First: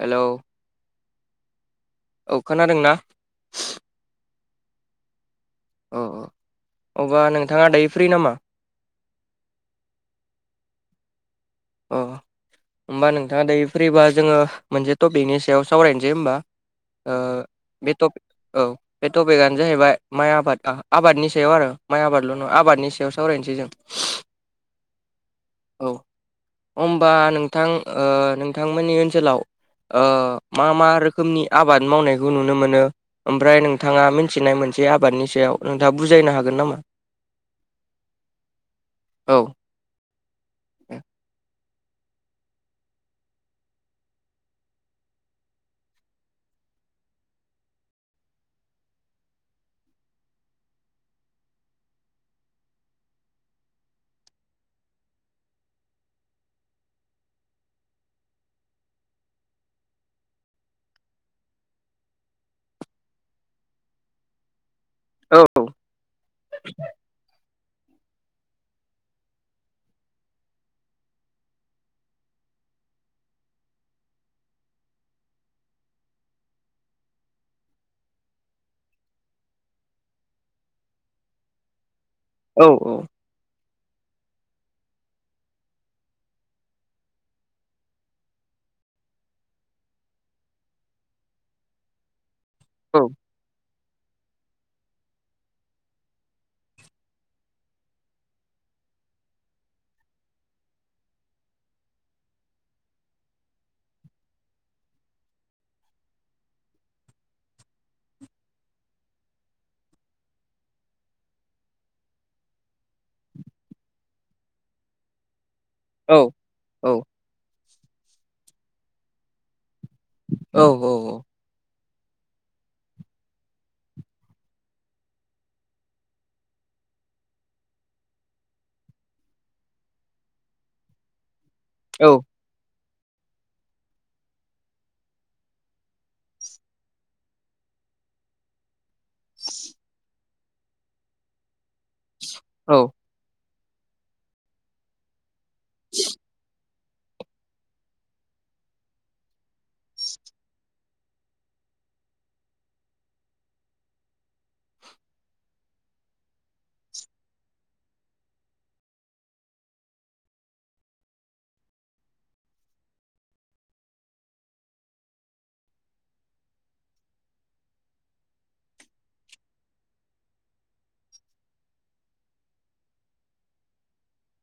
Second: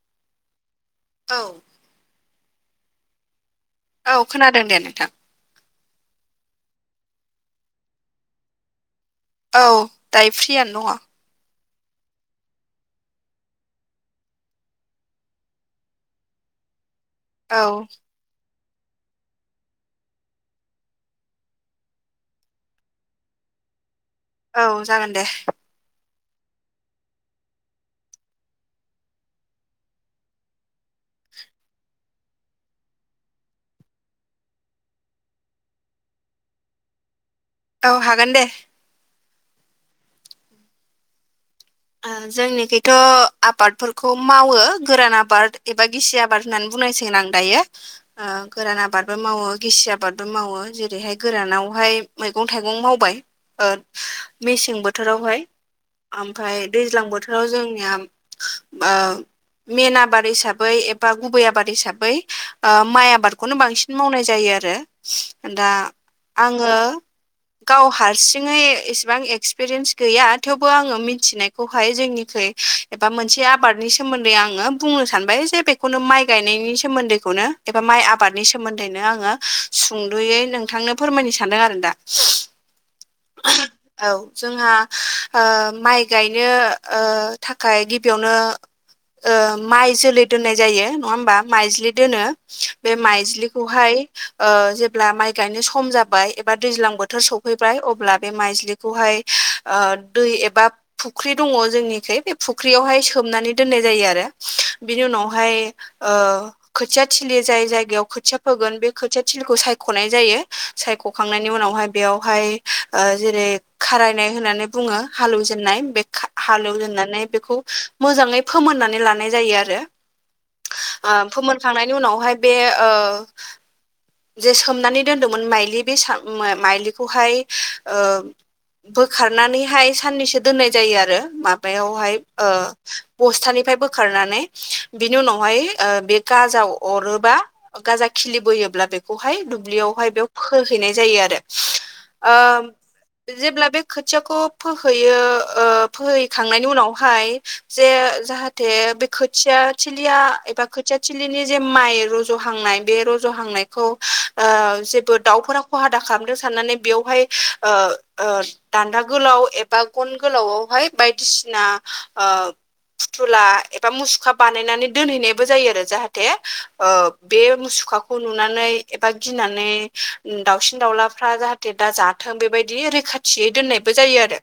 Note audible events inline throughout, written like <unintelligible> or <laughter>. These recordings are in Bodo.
हेलौ औ औ खोनादोंना? औ खोनादों दे नोंथां। अ अ अबा नोंथाङा दायो फ्रि नामा? औ दायो फ्रियानो दङ। अ होमबा नोंथाङा दायो फ्रिबा जोङो मोनसे टपिकनि सायाव सावरायनोसै होमबा। ओ औ बे टपि औ। बे टपिकआनो जाहैबाय माइ आबाद आबादनि सायाव आरो माइ आबादल' नङा आबादनि सायाव सावरायनोसै जों। <inaudible> औ जागोन दे। औ। अमबा नोंथां ओ नोंथांमोननि ओनसोलाव ओ मा मा रोखोमनि आबाद मावनायखौ नुनो मोनो। ओमफ्राय नोंथाङा मिथिनाय मोनसे आबादनि सायाव नोंथाङा बुजायनो हागोन नामा? औ हागोन दे। औ। जोंनिखैथ' आबादफोरखौ मावो गोरान आबाद एबा गिसि आबा बार होननानै बुंनायसगोन आं दायो। गोरान आबादबो मावो गिसि आबादबो मावो जेरैहाय गोरानावहाय मैगं थाइगं मावबाय। ओ मेसें बोथोरावहाय। ओमफाय दैज्लां बोथोराव जोंनिया बो मेन आबाद हिसाबै एबा गुबै आबाद हिसाबै माइ आबादखौनो बांसिन मावनाय जायो आरो। औ दा आङो गाव हारसि थिङै इसेबां एक्सपिरियेन्स गैया थेवबो आङो मि थिनायखौहाय जोंनिखोय एबा मोनसे आबादनि सोमोन्दै आङो बुंनो सानबाय जे खनो माइ गायनायनि सोमोन्दैखौनो एबा माइ आबादनि सोमोन्दैनो आङो सुंदुयै नोंथांनो फोरमायनो सानदों आरो दा। औ औ। <inaudible> औ जोंहा ओ माइ गायनो ओ थाखाय गिबियावनो ओ माइ जोलै दोननाय जायो नङा होमबा माइज्लि दोनो बे औ माइज्लिखौहाय ओ जेब्ला माइ गायनो सम जाबाय एबा दैज्लां बोथोर सौफैबाय अब ब्ला बे माइजलिखौहाय दै एबा फुख्रि दङ जोंनिखै बे फुख्रियावहाय सोमनानै दोननाय जायो आरो। बिनि उनावहाय ओ खोथिया थिलि जाय जायगायाव खोथिया फोगोन बे खोथिया थिलिखौ सायख'नाय जायो। सायख'खांनायनि उनावहाय बेयावहाय जेरै खारायनाय होनानै बुङो हालेव जेननाय बे औ खा हालेव औ जेननानै बेखौ मोजाङै फोमोननानै लानाय जायो आरो। औ औ। फोमोनखांनायनि उनावहाय बे ओ जे सोमनानै दोन्दोंमोन माइलि बे साम माइलिखौहाय ओ बोखारनानैहाय साननैसो दोननाय जायो आरो औ माबायावहाय। ओ बस्थानिफ्राय बोखारनानै बिनि उनावहाय बे गाजाव अरोबा अ गाजा खिलि बोयोब्ला बेख खौहाय दुब्लियावहाय बेयाव फोहैनाय जायो आरो। ओ जेब्ला बे खोथियाखौ फोहैयो ओ फोहैखांनायनि उनावहाय जे जाहाथे बे खोथियाथिलिया एबा खोथियाथिलिनि जे माइ रज'हांनाय बे रज'हांनाय खौ ओ जेबो दाउफोरा खहाादा खालामदों साननानै बेयावहाय ओ- ओ दान्दा गोलाव एबा गन गोलावआवहाय बायदिसिना ओ - फुथुला एबा मुसुखा बानायनानै दोनहैनायबो जायो आरो जाहाथे बे मुसुखाखौ नु नानै एबा गिनानै दाउसिन दाउलाफ्रा जाहाथे दा जाथों बेबायदि रैखा थियै दोननायबो जायो आरो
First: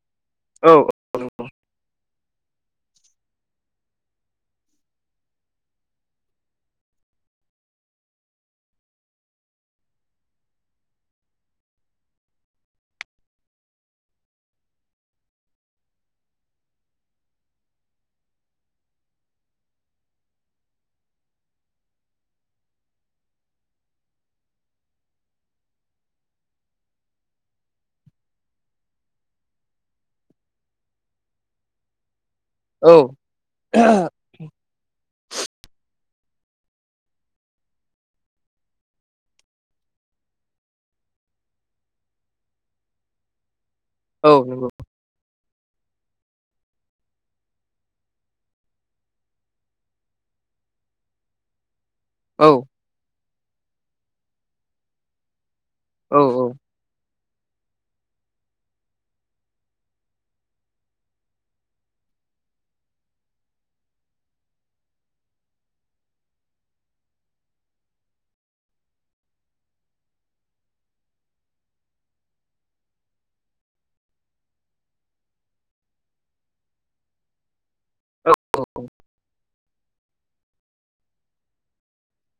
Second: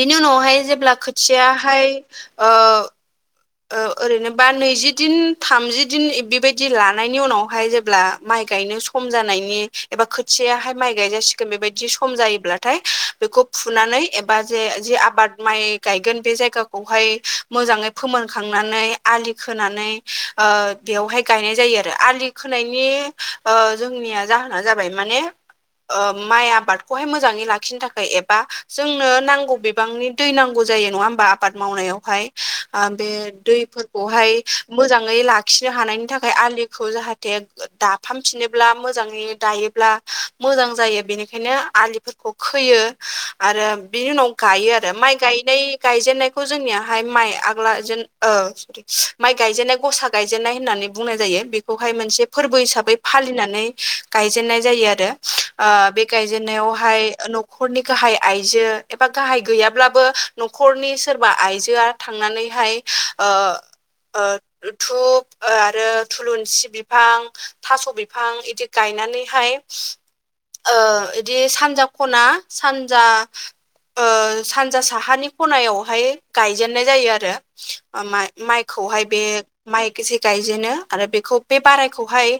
बिनि उनावहाय औ जेब्ला खोथियाहाय ओ ओ ओरैनो बा नैजि दिन थामजि दिन बेबायदि लानायनि उनाव हाय जेब्ला माइ गायनो सम जानायनि एबा खोथियाहाय माइ गायजासिगोन बेबायदि सम जायोब्ला थाय बेखौ फुनानै एबा जे जे आबाद माइ गायगोन बे जायाखौहाय मोजाङै फोमोनखांनानै आलि खोनानै बेवहाय गायनाय जायो आरो आलि खोनायनि ओ जोंनिया जाहोना जाबाय माने ओ माइ आबादखौहाय मोजाङै लाखिनो थाखाय एबा जोंनो नांगौ बिबांनि दै नांगौ जायो नङा होमबा आबाद मावनायावहाय औ बे दैफोरखौहाय मोजाङै लाखिनो हानायनि थाखाय आलिखौ जाहाथे दे दाफामफिनोब्ला मोजाङै दायोब्ला मोजां जायो बेनिखायनो आलिफोर खौ खोयो आरो बिनि औ उनाव नंगौ गायो आरो माइ गायनाय गायजेननायखौ जोंनियाहाय माइ आग्ला जेन ओ माइ गायजेननाय गसा गायजेननाय होननानै बुंनाय जायो बेखौ हाय मोनसे औ फोरबो हिसाबै फालिनानै गायजेननाय जायो आरो ओ बे औ गायजेननायाव हाय न'खरनि गाहाय आइजो एबा गाहाय गैयाब्लाबो न'खरनि सोरबा आइजोआ थांनानैहाय ओ धुप आरो थुलुनसि बिफां थास' बिफां बिदि गायनानैहाय ओ बिदि सानजा खना सानजा ओ सानजा साहानि खनायावहाय गायजेनन्नाय जायो आरो माइ माइखौहाय बे माइसे गायजेनो आरो बेखौ बे बारायखौहाय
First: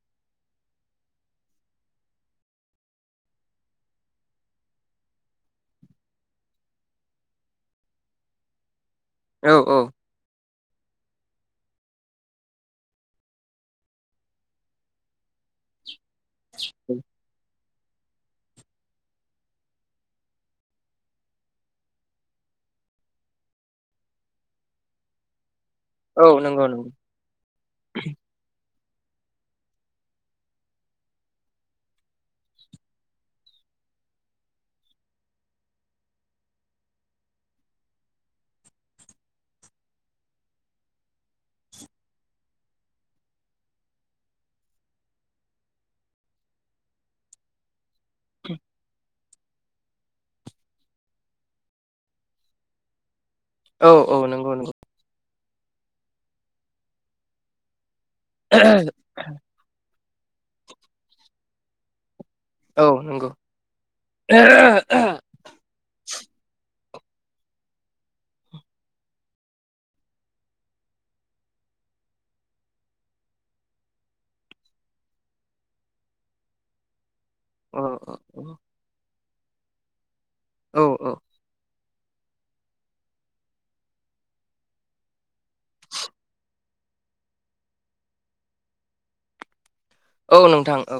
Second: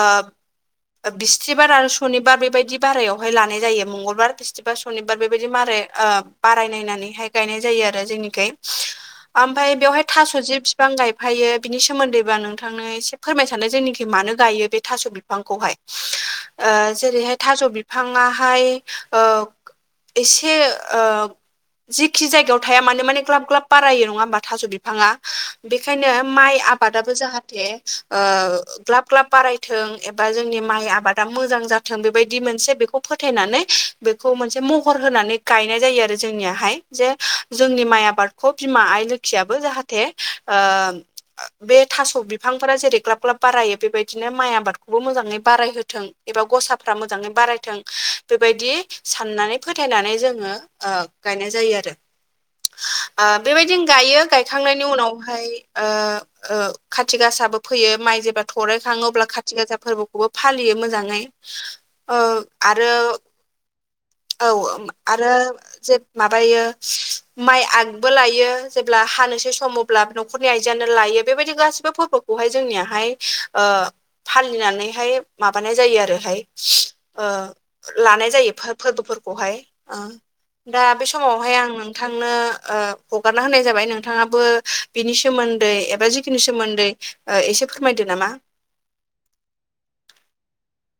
ओ बिस्थिबार आरो सनिबार बेबायदि बारायावहाय लानाय जायो मंगलबार बिस्बा बा सनिबार बेबायदि मारै ओ बारायनायनानैहाय गायनाय जायो आरो जोंनिखै औ ओमफाय बेवहाय थास' जि बिफां गायफायो बिनि सोमोन्दैबा नोंथांनो एसे फोरमाय सानो जोंनिखै मानो गायो बे थास' बिफांखौहाय जेरैहाय थास' बि बिफाङाहाय ओ एसे ओ जिखि जायगायाव थाया माने ग्लाब ग्लाब बार नङा होमबा थास' बि बिफाङा बेखायनो औ माइ नंगौ नंगौ आबादाबो जाहाथे ओ ग्लाब ग्लाब बारायथों एबा जोंनि माइ आबादा मोजां जाथों बेबायदि मोनसे बेखौ फोथायनानै बेखौ मोनसे महर होनानै गायनाय जायो आरो जोंनियाहाय जे जोंनि माइ आबाद बिमा आइ लोखियाबो जाहाथे ओ बे थास' बि फांफोरा जेरै ग्लाब ग्लाब बारायो बेबायदिनो माइ आबादखौबो मोजाङै बारायहोथों एबा गसाफ्रा मोजाङै बारायथों बेबायदि साननानै फोथायनानै जोंङो गायनाय जायो आरो। ओ बेबायदिनो औ औ गायो नंगौ नंगौ गायखांनायनि उनावहाय ओ ओ खा थि गासाबो फयो माइ जेब्ला थररायखाङो अब्ला खाथि गासा फोरबोखौबो फालियो मोजाङै ओ औ आरो नंगौ औ ओम आरो जे माबायो माइ आगबो लायो जेब्ला हानोसै सम अब्ला न'खरनि आइजोआनो लायो बेबायदि गासिबो फोरबोखौहाय जोंनियाहाय ओ फालिनानैहाय माबानाय जायो आरोहाय ओ औ लानाय जायो फोरबोफोरखौहाय ओ औ दा बे औ समाव हाय आं नोंथांनो ओ हगारना होनाय जाबाय नोंथांआबो बिनि सोन्दै एबा जि बोनि सोमोन्दै ओ एसे फोरमायदो नामा औ नोंथां औ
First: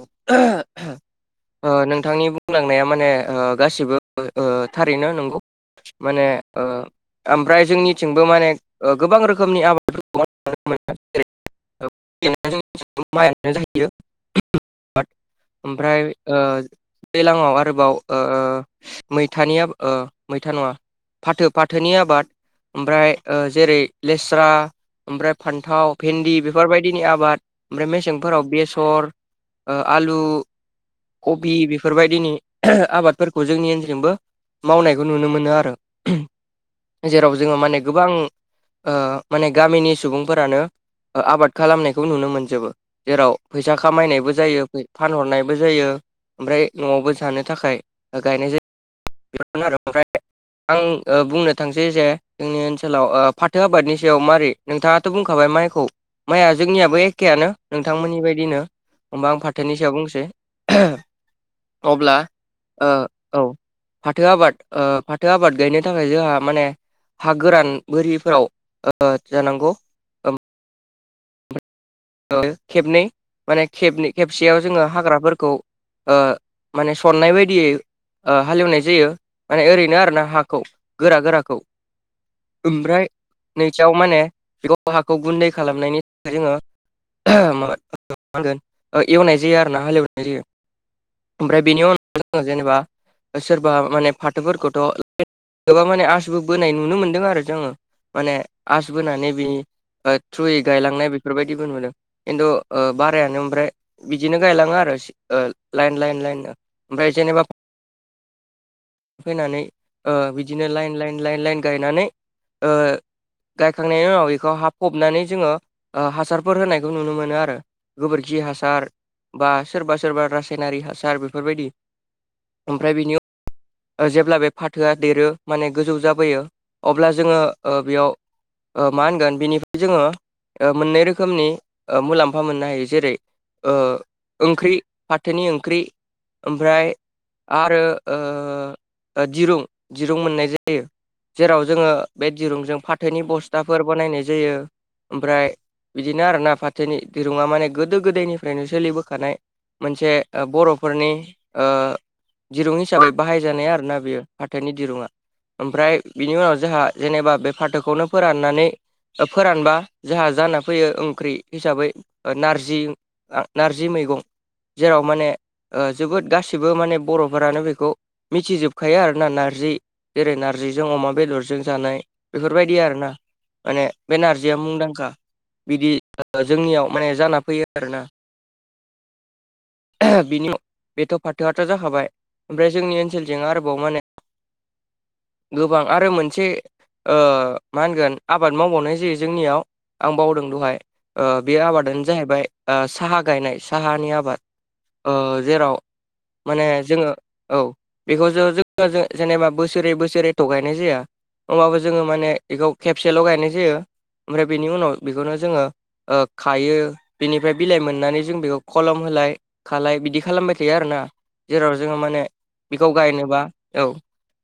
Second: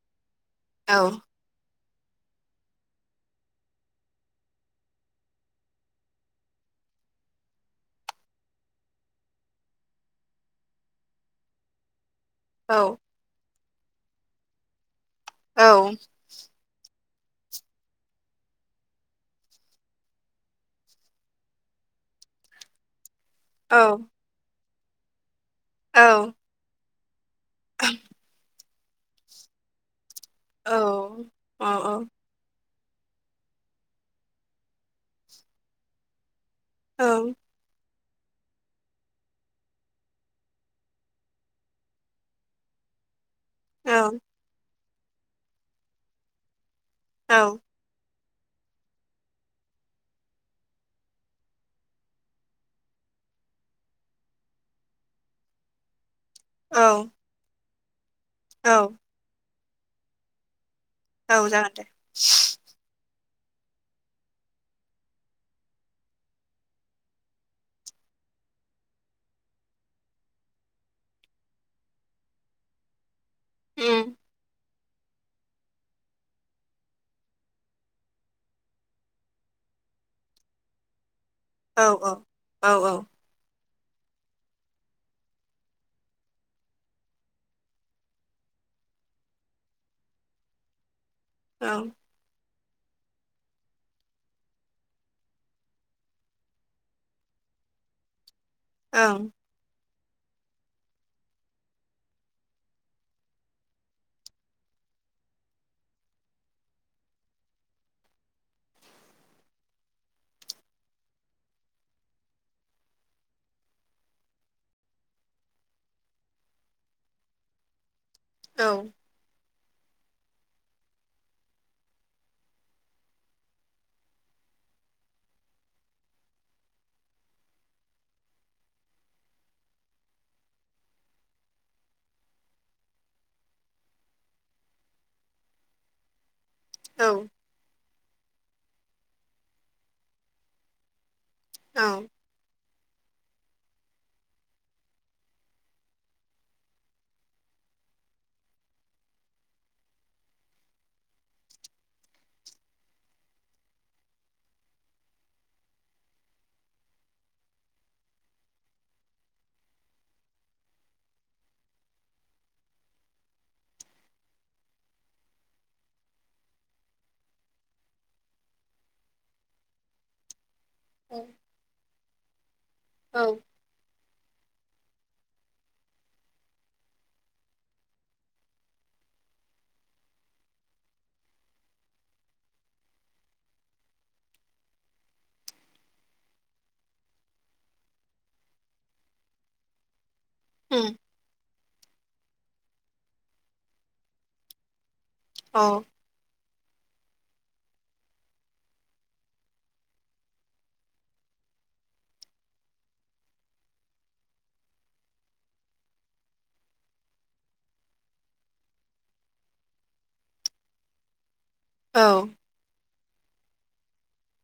औ ओ नोंथांनि बुंलांनाया माने ओ गासिबो ओ थारैनो नंगौ माने ओ ओमफ्राय जोंनिथिंबो माने ओ गोबां रोखोमनि आबादफोरखौहाय औ <unintelligible> <unintelligible> माइ आनो जायो <unintelligible> औ आमफ्राय ओ दैलाङआव आरोबाव ओ मैथानि आबा ओ मैथा नङा फाथो फाथोनि आबाद ओमफ्राय ओ जेरै औ लेस्रा ओमफ्राय फान्थाव औ भेन्दि बेफोरबायदिनि आबाद ओमफ्राय मेसेंफोराव बेसर ओ आलु औ कबि औ बेफोरबायदिनि <unintelligible> आबादफोरखौ जोंनि ओनसोलजोंबो मावनायखौ नुनो मोनो आरो औ जेराव जोङो माने गोबां ओ माने गामिनि सुबुंफोरानो ओ आबाद खालामनायखौ नुनो मोनजोबो जेराव फैसा खामायनायबो जायो फानहरनायबो जायो ओमफ्राय न'आवबो जानो औ थाखाय ओ गायनाय जायो आरो <unintelligible> आमफ्राय आं बुंनो थांसै जे जोंनि ओनसोलाव ओ फाथो आबादनि सायाव मारै नोंथाङाथ' बुंखाबाय माइखौ माइआ जोंनियाबो औ एखेआनो नोंथांमोननि बादिनो औ होमबा आं फाथोनि सायाव बुंनोसै <unintelligible> औ जागोन दे अब्ला ओ औ फाथो आबाद ओ फाथो आबाद गायनो थाखाय जोंहा माने हा गोरान बोरिफोराव ओ जानांगौ ओ खेबनै माने खेबनै उम खेबसेयाव जोङो हाग्राफोरखौ ओ माने सननाय बायदियै ओ हालेवनाय जायो माने ओरैनो आरो ना हाखौ गोरा गोराखौ औ औ औ औ ओमफ्राय नैथियाव माने बेखौ हाखौ गुन्दै खालामनायनि थाखाय जोङो <unintelligible> एवनाय जायो आरो ना हालेवनाय जायो आमफ्राय औ बेनि ओं उनाव जोङो जेनेबा ओ सोरबा माने फाथोफोरखौथ' गोबां माने आसबो बोनाय नुनो मोनदों आरो जोङो। माने आस बोनानै बे थ्रुयै गायलांनाय बेफोरबायदि बिदिबो नुदों खिन्थु ओ बारायानो आमफ्राय बिदिनो गायलाङो आरो ओ लाइन लाइन लाइननो ओमफ्राय जेनेबा फोनानै ओ बिदिनो लाइन लाइन लाइन लाइन गायनानै ओ गायखांनायनि उनाव बेखौ हाबफबनानै जोङो ओ हासारफोर होनायखौ नुनो मोनो आरो गोबोरखि औ हासार बा सोरबा सोरबा रासायनारि हासार बेफोरबायदि ओमफ्राय बेनि ओ जेब्ला बे फाथोआ देरो माने गोजौ जाबोयो अब्ला जोङो बेयाव ओ मा होनगोन बेनिफ्राय जोङो मोननै रोखोमनि ओ मुलाम्फा मोननो हायो जेरै ओ ओंख्रि फाथोनि ओंख्रि आमफ्राय औ आरो ओ दिरुं दिरुं मोननाय जायो जेराव जोङो बे दिरुंजों फाथोनि बस्थाफोर बानायनाय जायो ओमफ्राय बिदिनो आरोना फाथोनि दिरुंङा माने गोदो गोदायनिफ्रायनो सोलिबोखानाय मोनसे बरफोरनि ओ दिरुंनि हिसाबै बाहायजानाय आरो ना बेयो फाथोनि दिरुंङा आमफ्राय बिनि उनाव जोंहा जेनेबा बे फाथोखौनो फोराननानै फोरानबा जोंहा जाना फैयो ओंख्रि हिसाबै नारजि आ नारजि मैगं, जेराव माने ओ जोबोद गासिबो माने बरफोरानो बे खौ मिथिजोबखायो आरोना नारजि जेरै नार्जिजों अमा औ बेदरजों जानाय बेफोरबायदि आरोना औ माने बेनारजिया मुंदांखा बिदि जोंनियाव माने जाना फैयो आरोना। आहा बिनि बेथ फाथोआथ जाखाबाय ओमफ्राय जोंनि ओनसोलजों आरोबाव माने गोबां आरो मोनसे ओ मा होनगोन आबाद मावबावनाय जायो जोंनियाव आं बावदों दहाय उम ओ बे आबादानो जाहैबाय साहा गायनाय साहानि आबाद‌। ओ औ जेराव माने जोङो औ बेखौ जो जोङो जेनेबा बोसोरे बोसोरे थ गायनाय जाया। होमबाबो जोङो माने बेखौ खेबसेल गायनाय जायो ओमफ्राय बेनि उनाव बेखौनो जोङो ओ खायो बिनिफ्राय बिलाइ मोननानै जों बेखौ खलम होलाय खालाय बिदि खालामबाय थायो आरोना जेराव जोङो माने औ बेखौ गायनोबा औ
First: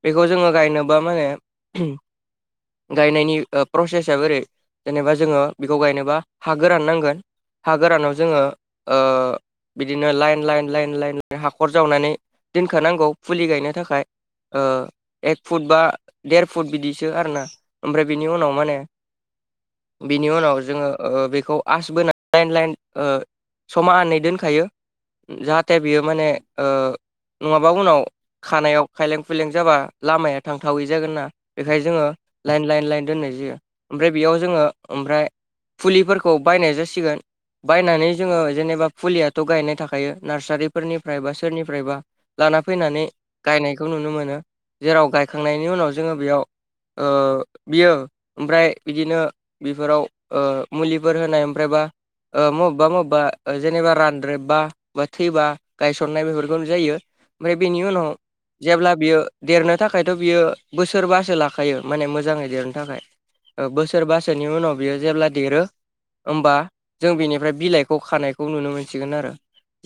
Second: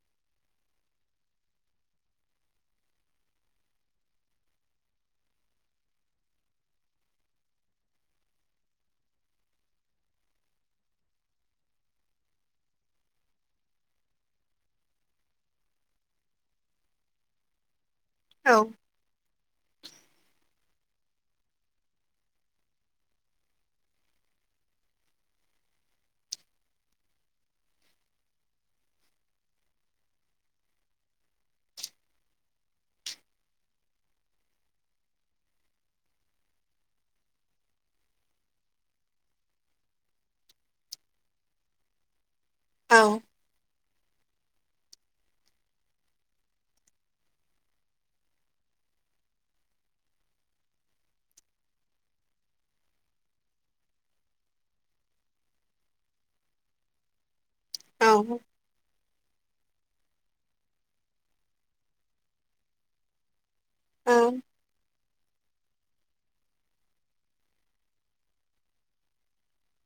बेखौ जोङो गायनोबा माने गायनायनि ओ प्रसेसआ ओरै जेनेबा जोङो बेखौ गायनोबा हा गोरान नांगोन। हा गोरानाव जोङो ओ बिदिनो लाइन लाइन लाइन लाइन हाखर जावनानै दोनखानांगौ फुलि गायनो थाखाय। ओ एक फुट बा देर फुट बिदिसो आरोना ओमफ्राय बिनि उनाव माने बिनि उनाव जोङो ओ बेखौ आस बोनानै लाइन लाइन ओ समानै दोनखायो। जाहाथे बियो माने ओ नङाबा उनाव खानायाव खायलें खुइलें जाबा लामाया थांथावै जागोन ना बेखायनो जोङो लाइन लाइन लाइन दोननाय जायो ओमफ्राय बेयाव जोङो ओमफ्राय फुलिफोरखौ बायनाय जासिगोन बायनानै जोङो जेनेबा फुलिया गायनाय थाखायो नार्सारिफोरनिफ्राय बा सोरनिफ्रायबा लाना फैनानै गायनायखौ नुनो मोनो जेराव गायखांनायनि उनाव जोङो बेयाव ओ बियो ओमफ्राय बिदिनो बेफोराव ओ मुलिफोर होनाय ओमफ्रायबा ओ बबेबा बबेबा जेनेबा रान रेबबा बा थैबा गायसननाय बेफोरखौ जायो ओमफ्राय बेनि औ उनाव जेब्ला बियो देरनो थाखायथ बियो बोसोरबासो लाखायो माने मोजाङै देरनो थाखाय ओ औ बोसोरबासोनि उनाव बियो जेब्ला देरो होमबा जों बेनिफ्राय बिलाइखौ खानायखौ नुनो मोनो। मोनसिगोन आरो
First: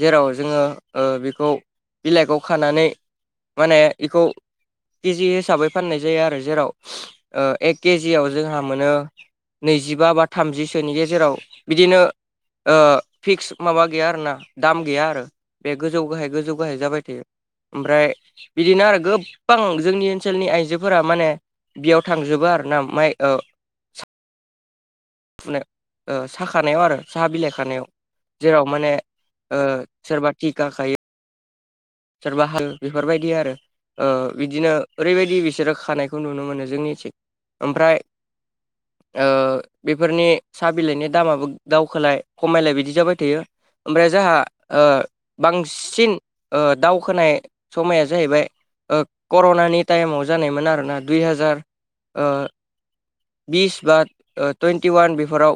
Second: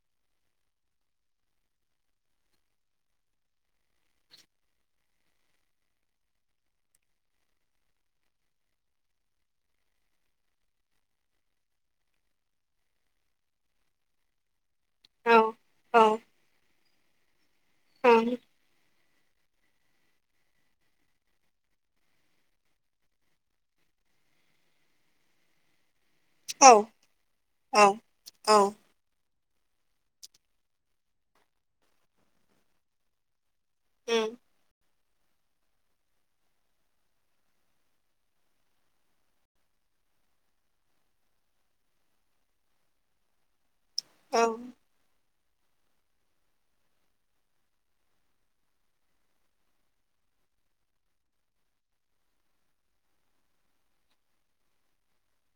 जेराव जोङो ओ बेखौ बिलाइखौ खानानै माने बिखौ के जि हिसाबै फाननाय जायो आरो जेराव ओ एक केजियाव जोंहा मोनो। नैजिबा बा थामजिसोनि गेजेराव बिदिनो ओ फिक्स माबा गैया आरोना दाम गैया आरो औ बे गोजौ औ गाहाय गोजौ गाहाय जाबाय थायो ओमफ्राय ओं बिदिनो आरो गोबां जोंनि ओनसोलनि आइजोफोरा माने बेयाव थांजोबो आर ना माइ ओ फुनायाव ओ औ साखानायाव आरो साहा बिलाइ औ खानायाव औ जेराव माने ओ सोरबा थिखा खायो। सोरबा हाल बेफोरबायदि आरो ओ उम बिदिनो ओरैबायदि बिसोरो खानायखौ नुनो मोनो जोंनि थिं ओमफ्राय ओ बेफोरनि साहा बिलाइनि दामाबो दावखोलाय खमायलाय बिदि जाबाय थायो। ओमफ्राय औ जाहहा बांसिन दावखोनाय समाया जाहैबाय कर'नानि टाइमाव जानायमोन आरोना दुइ हाजार ओ बिस बा टुइन्टि वान बेफोराव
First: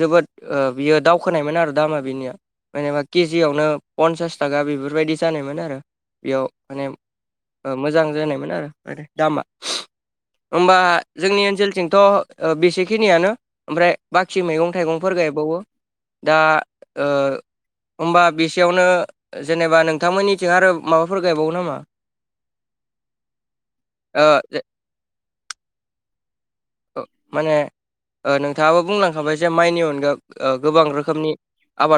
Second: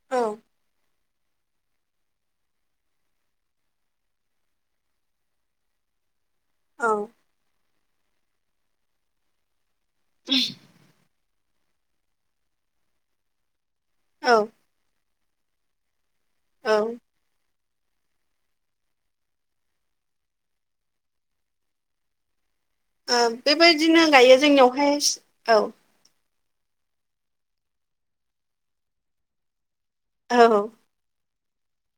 जोबोद औ बियो दाव खोनायमोन आरो दामा बिनिया जेनेबा केजियावनो पनसास थाखा बेफोरबायदि जानायमोन आरो। बेयाव औ माने मोजां जानायमोन आरो मे दामा। <inaudible> होनबा जोंनि ओनसोलथिंथ' बेसेखिनियानो ओमफ्राय बाखि मैगं थाइगं फोर गायबावो दा ओ होमबा बिसेयावनो जेनेबा नों नोंथांमोननिथिं आरो माबाफोर गायबावो नामा? ओ बेबायदिनो ओ गायो जोंनियावहाय औ माने ओ नोंथाङाबो बुंलांखाबाय जे माइनि अनगाै ओ औ गोबां रोखोमनि आबाद